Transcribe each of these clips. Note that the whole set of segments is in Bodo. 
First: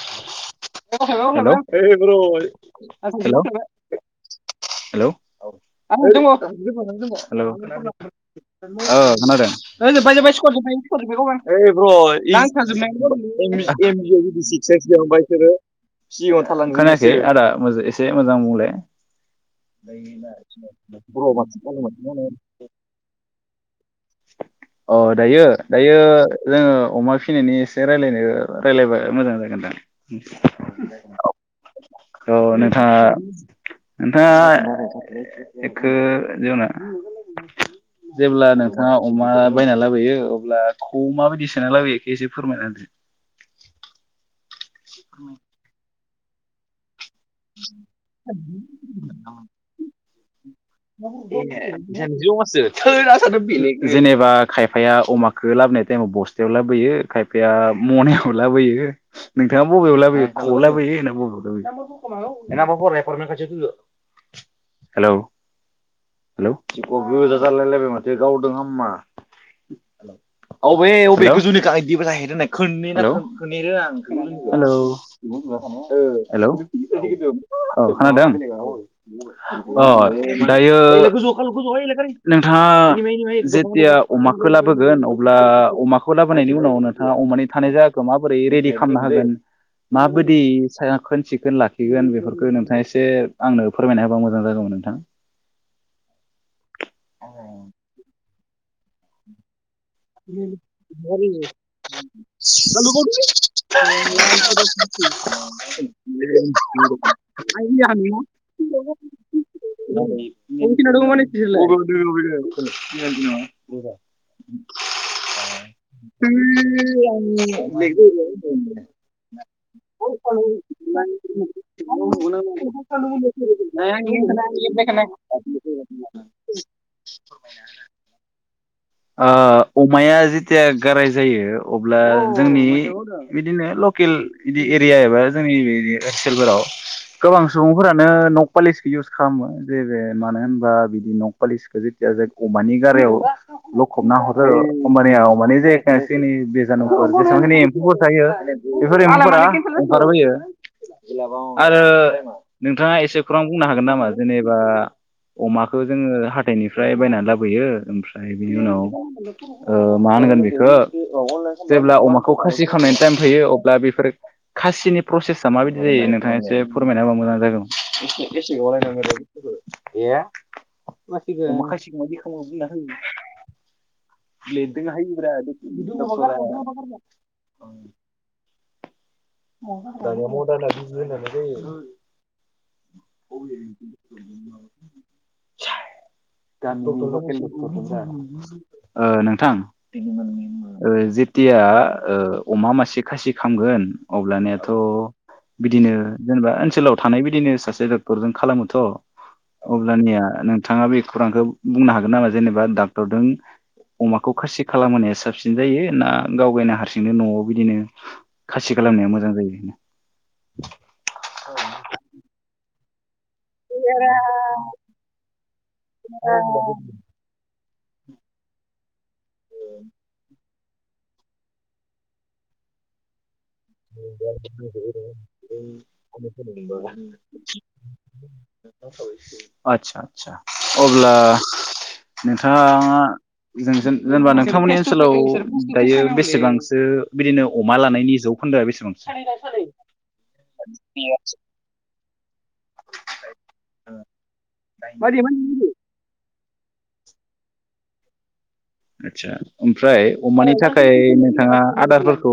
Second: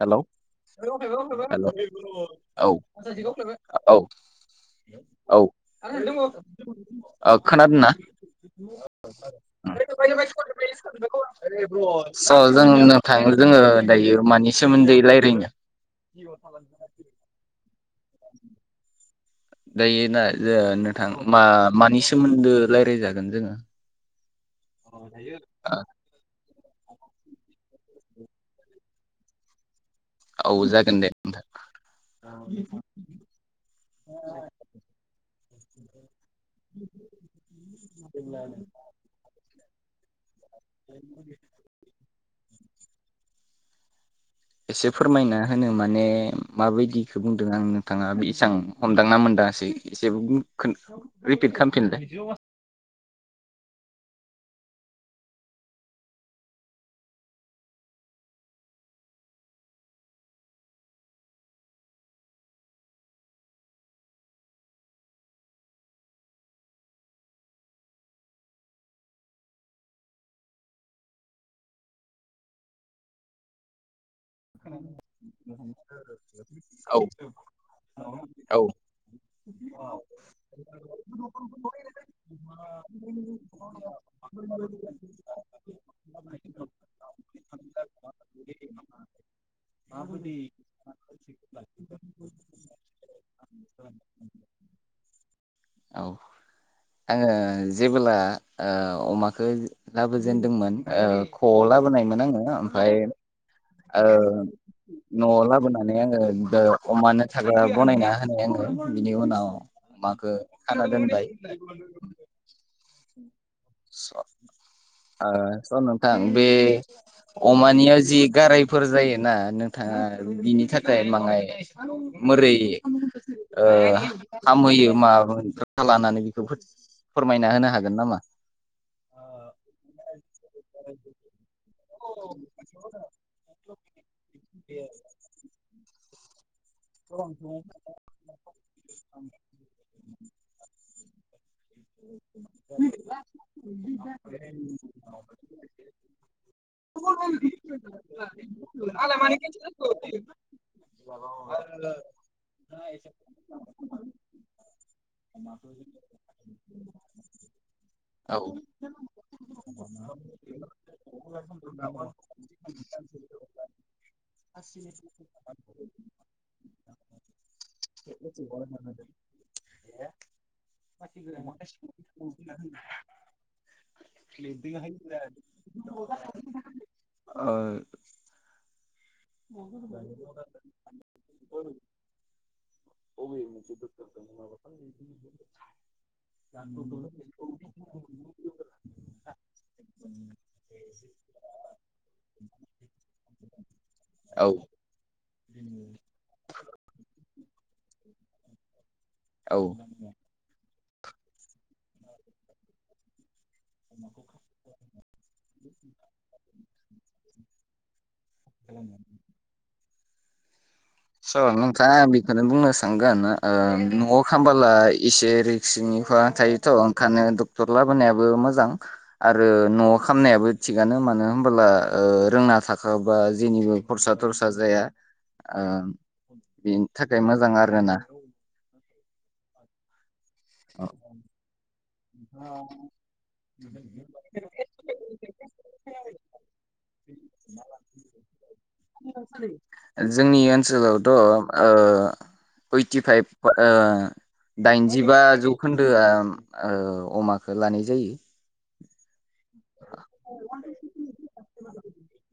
हेल औ हेलौ हेलौ औ आंखौ औ जोबबाय औ खोनादोंना जों जोब्बाय स्कर [unintelligible] जोंङो [unintelligible] जायखिया ओमफाय बिसोरो सिगाङाव थालांखायाखै से मोजां बुंलाय दायो ना जो नोंथां मा मानि सोमोन्दो रायज्लायजागोन जोंङो अ दायो दायो जोंङो अमा फिसिनायनि एसे रायज्लायनो राय्लायबा मोजां जागोन दां औ जागोन दे नोंथां औ नोंथाङा नोंथाङा एखो जेना जेब्ला नोंथाङा अमा बायना लाबोयो अब्ला अमा खौ माबायदि सोना लाबोयो एखो एसे फोरमायनाहोदो। एसे फोरमायना होनो माने माबायदि बेखौ बुंदों आं नोंथाङा बे इसां हमदांना मोनदाङासै एसे रिपिट खालामफिनलाय जेनेबा खायफाया अमाखौ लाबोनाय टाइमाव बस्थायाव लाबोयो। खायफाया मनायाव लाबोयो। नोंथाङा बबेयाव लाबोयो खआव लाबोयो ना बबेयाव लाबोयो? नाबा फरायनाय फराय खाथि हेलौ गोजा जालायलायबाय माथो गावदों हा अबेबेनि जाह खो आं हेलौ हेऔ औ खोनादों औ अ दायो नोंथाङा जेथिया अमाखौ लाबोगोन अब्ला अमाखौ लाबोनायनि उनाव नोंथाङा अमानि थानाय जायाखखौ माबोरै रेडि खालामनो हागोन? माबायदि [unintelligible] खोन लाखिगोन बेफोरखौ नोंथाङा एसे आंनो फोरमायना होबा मोजां जागौमोन नोंथां। औ आंङो जेबोला ओ अमाखो लाबोजेनदोंमोन ओ ख लाबोनायमोन आंङो ओमफय लाबोनानै आङो अमानो थाग्रा बनायना होनाय आङो बिनि उनाव अमाखौ खाना दोनबाय [unintelligible] ओ स' नोंथां बे अमानिया जि गारायफोर जायो ना नोंथाङा बिनि थाखाय माङाय मोरै ओ हामहोयो मा लानानै बेखौ फोरमायना होनो हागोन नामा? अमाया जेथिया गाराय जायो अब्ला जोंनि बिदिनो लकेल बिदि एरिया एबा जोंनि बेराद सोलफोराव गोबां सुबुंफोरानो नकपालिसखौ इउस खालामो जे मानो होनबा बिदि न'कपालिसखौ जेथिया जाय अमानि गारायाव लखबना हरो आरो हबानिया अमानि जेखखिनि बेजानुफोर जेसेबांखिनि एम्फौफोर थायो बेफोर एम्फौफोरा ओंखारबोयो थाङा नोंथाङा एसे खौरां बुंनो हागोन नामा जेनेबा अमाखौ जोङो हाथायनिफ्राय बायनानै लाबोयो ओमफ्राय औ बिनि उनाव ओ मा होनगोन बेखौ जेब्ला अमाखौ खासि खालामनायनि टाइम थैयो अब्ला बेफोर खासिनि प्रसेसा माबायदि जायो नोंथाङा फोरमायना हाबा मोजां जागोन गसेवलाय माख माखासेदि खालामना [unintelligible] [unintelligible] [unintelligible] ओ‌ नोंथां जेथिया ओ अमा मासे खासि खामगोन औ अब्लानाथ' बिदिनो जेनेबा ओनसोलाव थानाय बिबायदिनो सासे डक्टरजों खालामोथ' औ अब्ला निया नों थाङा बे खौरांखौ बुंनो हागोन नामा जेनेबा दा हथ'दों। अमाखौ खासि खालामहोनाया साबसिन जायो ना गाव गायना हारसिंनो न'आव बिदिनो खासि खालामनाया मोजां जायो। स' नोंथाङा बेखौनो बुंनो थांगोना ओ न'आव खालामामबोला इसेरै सिंनिफा थायोथ' ओंखानो ट-टर लाबोनायाबो मोजां। आरो न'आव खामनायाबो थिगानो मानो होनोब्ला ओ रोंना थाखाबा जेनिबो खरसा थरसा जाया आ [inaudible] आदसा आदसा अब्ला नोंथाङा जों जेनेबा नोंथांमोननि ओनसोलाव दायो बेसेबांसो बिदिनो अमा लानायनि जौ जोंनि ओनसोलावथ' ओ ओइटि फाइभ ओ दाइनजिबा जौखोनदोआ ओ अमाखो लानाय जायो। आदसा ओमफ्राय अमानि थाखाय नोंथाङा आदारफोरखौ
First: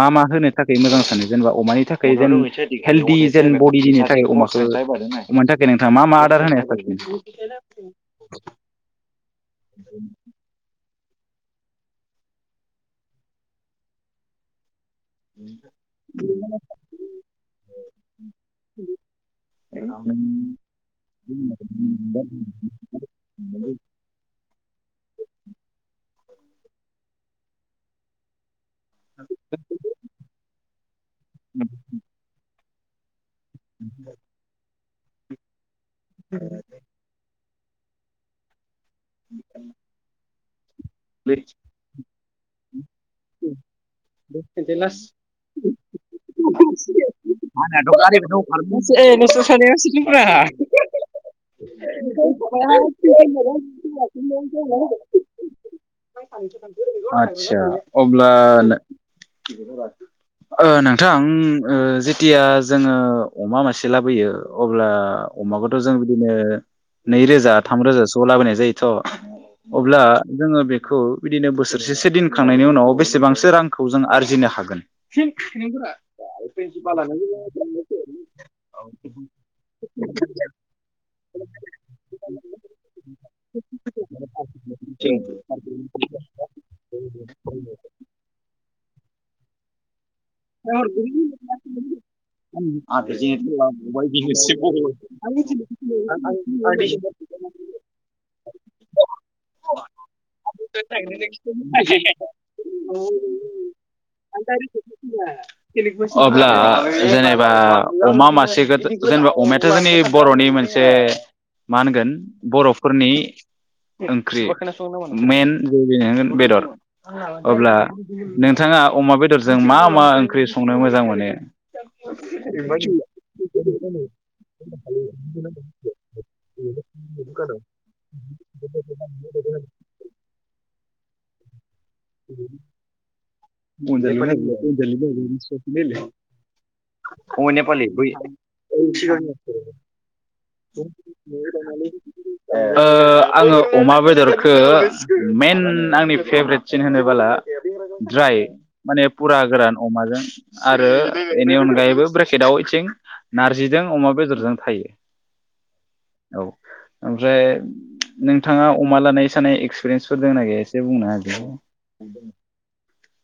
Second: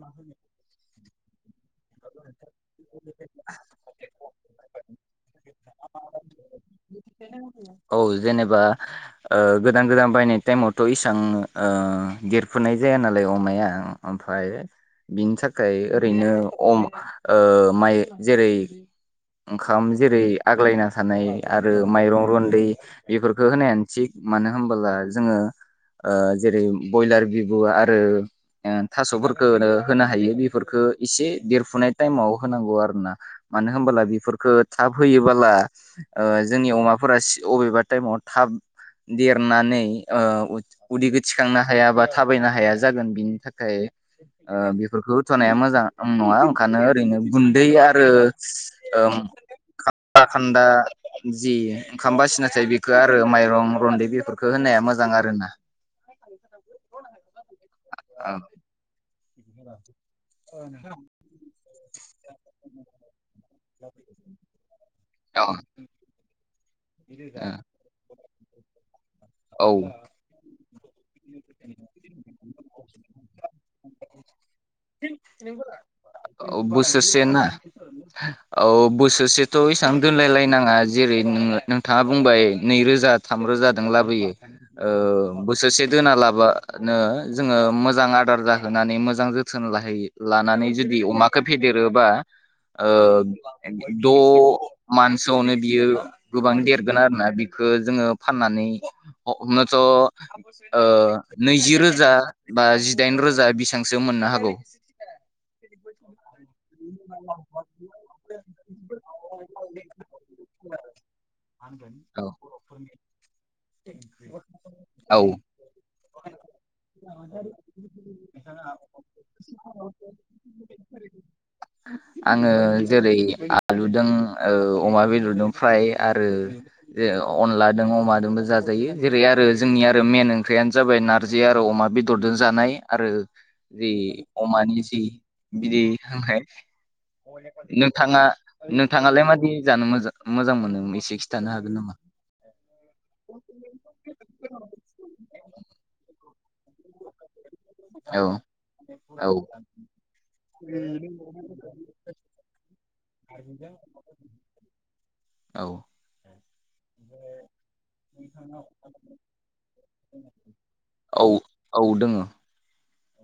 मा मा होनो थाखाय मोजां जेनेबा अमानि थाखाय [unintelligible] हेल्डि जेन बडिनि थाखाय अमाखौ अमानि थाखाय नोंथाङा मा मा आदार होनाय साबसिन औ जेनेबा ओ गोदान गोदान बायनाय टाइमावथ' इसां देरफुनाय जाया नालाय अमाया ओमफ्राय बिनि थाखाय ओरैनो अम ओ माइ जेरै ओंखाम जेरै आग्लायना थानाय आरो माइरं रन्दै बेफोरखौ होनायानो थिग मानो होनबोला जोंङो ओ जेरै ब्रयलार बिबु आरो थास'फोरखौ होनो हायो बेफोरखो एसे देरफुनाय टाइमाव होनांगौ आरो ना मानो होनबोला बेफोरफोरखो थाब होयोबोला ओ अमाफोरा सि अबेबा टाइमाव थाब देरनानानै ओ अ उदैखौ थिखांनो हाया बा थाबायनो हाया जागोन बिनि थाखाय बेफोरखौ होथ'नाया मोजां नङा ओंखायनो ओरैनो गुन्दै आरो खा-खान्दा जि ओंखाम बासिना थायो बेखो आरो माइरं रन्दै बेफोरफोरखौ होनाया मोजां आरो ना आदसा अब्ला ओ नोंथां जेथिया जोंङो अमा मासे लाबोयो अब्ला औ। अमाखौथ' जों बिदिनो नैरोजा थामरोजासोआव लाबोनाय जायोथ' औ अब्ला जोङो बे खौ बिदिनो बोसोरसेसो दिनखांनायनि उन उनाव बेसेबांसो रांखौ जों आरजिनो हागोन औ बोसोरसे ना औ बोसोरसेथ' इसां दोनलायलायनाङा जेरै नोङो नोंथाङा बुंबाय नैरोजा थामरोजादों लाबोयो ओ [unintelligible] बोसोरसे दोना लाबानो जोङो मोजां आदार जाहोनानै मोजां जो थोन लाहैयो। लानानै जुदि अमाखौ फेदेरोबा ओ द' मानसोआवनो बियो गोबां देरगोन आरो ना बिखो जोङो फाननानै हमनोथ' ओ नैजि रोजा। बा जिदाइन रोजा बिसांसो मोननो हागौ। अब्ला जेनेबा अमा मासेखोथ' जेनेबा अमायाथ' जोंनि बर'नि मोनसे मा होनगोन औ बर'फोरनि ओंख्रि औ मेन। [unintelligible] बेदर अब्ला नोंथाङा अमा बेदरजों मा मा ओंख्रि संनो मोजां मोनो? आङो जेरै आलुदों ओ अमा बेदरदों फ्राय आरो ओ अनलादों अमादोंबो जाजायो जेरै आरो जोंनि आरो मेन ओंख्रिआ जाबाय नारजि आरो अमा। बेदरदों जानाय आरो जि अमानि जि बिदि हांनाय ओ नोंथाङा नोंथाङालाय मादि जानो मोजां मो [unintelligible] ओ आङो अमा बेदरखो मेन। आंनि फेब्रेटसिन होनोबोला। औ द्राय माने औ फुरा गोरान अमाजों आरो बेनि अनगायैबो ब्रेकेटाव इथसे। [unintelligible] नारजिजों अमा बेदरजों थायो। औ। औ ओमफ्राय नोंथाङा अमा लानाय सानाय एक्सपिरियेन्सफोर दंना गैया एसे बुंनो औ औ दोङो होदे।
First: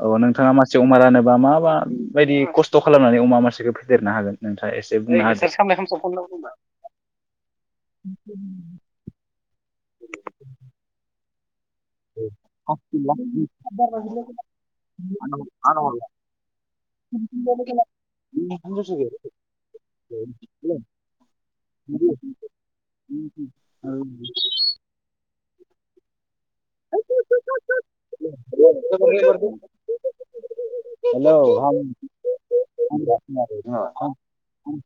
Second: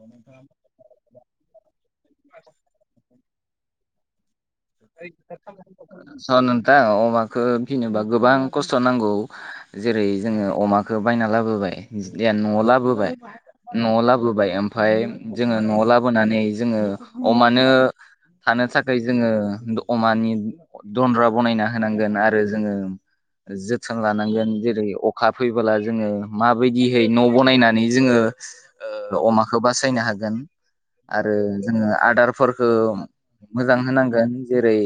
औ नोंथाङा मासे अमा लानोबा मा-मा बायदि खस्थ' खालामनानै अमा मानसेखौ फेदेरनो हागोन। नोंथाङा एसे बुंना होदे [unintelligible] अमाखो फिनोबा गोबां खस्थ' नांगौ जेरै जोङो अमाखौ बायना लाबोबाय। ज्लेन न'आव लाबोबाय न'आव लाबोबाय ओमफाय जोङो न'आव लाबोनानै जोङो अमानो थानो थाखाय जोङो। अमानि दन्द्रा बनायना होनांगोन आरो जोङो जोथोन लानांगोन जेरै अखा। फैबोला जोङो। माबायदिहै न' बनायनानै जोङो ओ अमाखौ बासायनो हागोन आरो जोङो आदारफोरखो मोजां होनांगोन। जेरै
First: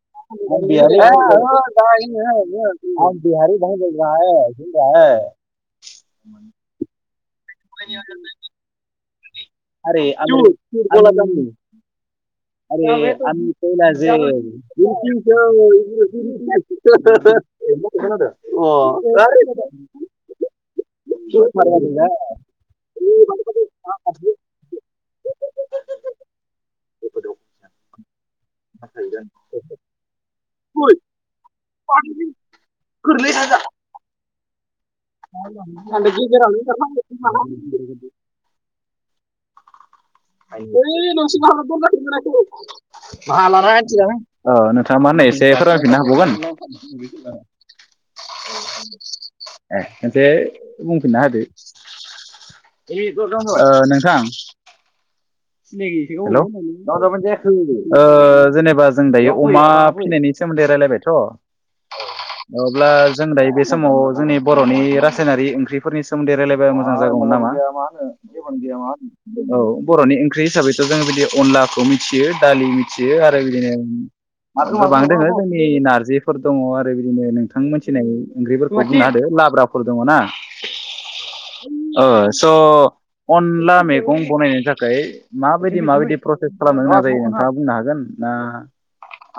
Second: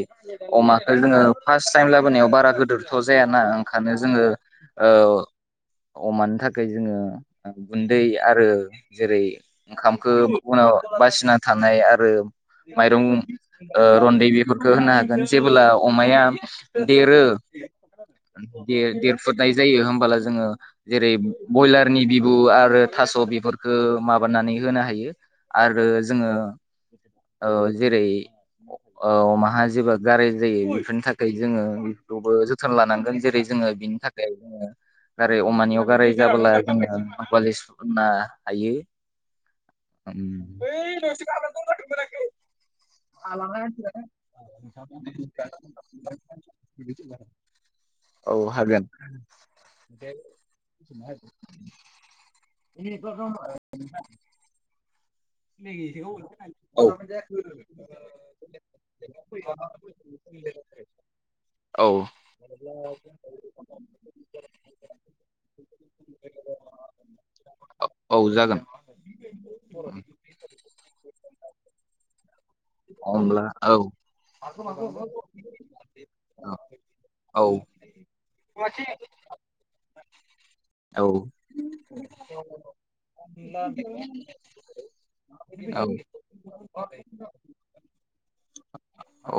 अमाखौ जोङो फार्स्ट टाइम लाबोनायाव बारा गोदोरथ' जायाना ओंखानो जोङो ओ अमानो थाखाय। जोङो। ओ गुन्दै आरो जेरै। ओंखामखो उनाव बासिना थानाय आरो [unintelligible] बेफोरखो होनो हागोन जेबोब्ला अमाया देरो देर-देरफुनाय जायो होमबला जोङो जेरै बयलारनि बिबु आरो थास' बेफोरखो माबानानै होनो हायो आरो जोङो ओ जेरै ओ अमाहा जेबो गाराय जायै बेफोरनि थाखाय जोङो बेखौबो जोथोन लानांगोन जेरै जोङो बिनि थाख दायो जोंङो। गाराय अमानियाव गाराय जाबोला होदो जोङो पालिस फोनना हायो। ओइ न' सिंङाव हाबना दंगासिनो मोनाखै [unintelligible] मा होनो एसे फोरमायफिननो हाबावगोन औ हागोन ए खनसे बुंफिनना होदो [unintelligible] [unintelligible] हेलौ [unintelligible] ओह जेनेबा जों दायो अमा फिसिनायनि सोमोन्दै रायलायबायथ' औ अब्ला जों दायो बे समाव जोंनि बर'नि रासायनारि ओंख्रिफोरनि सोमोन्दै रायलायबा मोजां जागौमोन नामा? औ औ जागोन [unintelligible] बर'नि ओं ख्रि हिसाबैथ' जों बिदि अनलाखौ मिथियो दालि थियो आरो अब्ला बिदिनो औ गोबां दङो जोंनि नारजिफोर औ दङ आरो बिदिनो औ नोंथां मोनथिनाय ओंख्रिफोरखौ बुंना होदो लाब्राफोर दङ ना औ ओह स' अनला मैगं बनायनायनि थाखाय माबायदि औ माबायदि प्रसेस खालामो गोनां जायो नोंथाङा बुं गोन ना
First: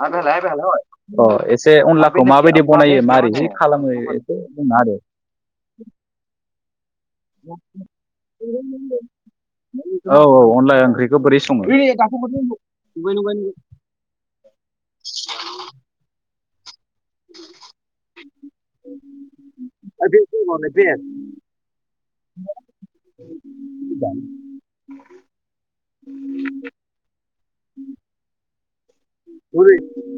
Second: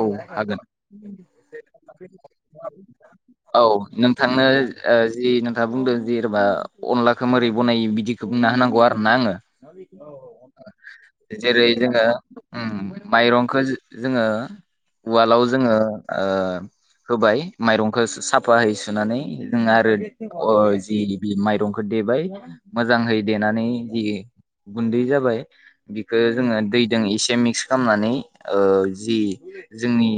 औ हागोन अह एसे अनलाखौ माबायदि बनायो मारै जि औ खालामो एसे नोंथांनो बुंना ओ होदो। जि नोंथाङा बुंदों जेनेबा अनलाखौ मोरै बनायो [unintelligible] बिदिखौ बुंना होनांगौ आरो ना आङो औ औ अनला ओंख्रिखौ बोरै सङो जेरै जोङो उम माइरंखौ जोङो उवालाव जोङो ओ ओ होबाय माइरंखौ साफा हैै सुनानै जों आरो अह जि बि माइरंखो देबाय। मोजांहै देनानै जि गुन्दै जाबाय बिखो जोङो दैदों इसे मि खामनानै ओ जि जोंनि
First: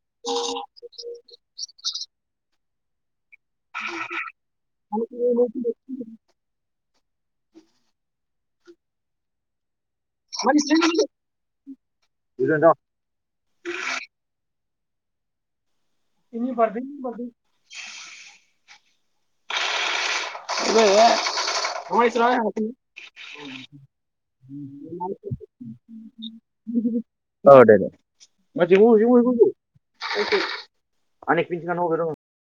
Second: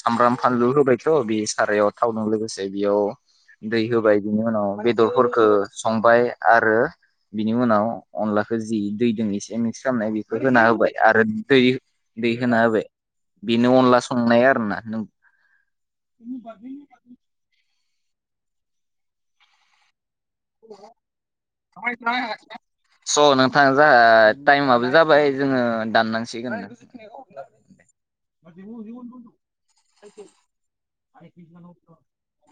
सामब्राम फानलु होबायथ' बे सारायाव थावजों लोगोसे दा बियाव दै होबाय बिनि उनाव बेदरफोरखो संबाय आरो बिनि उनाव अनलाखौ जि दै दों इसे मि खालामानाय निखौ होना होबाय आरो दै दै होना होबाय बेनो अनला संनाया [unintelligible] [unintelligible] [unintelligible] स' नोंथां जोंहा टाइमाबो ओ जाबाय जोङो दाननांसिगोन दे दे [unintelligible]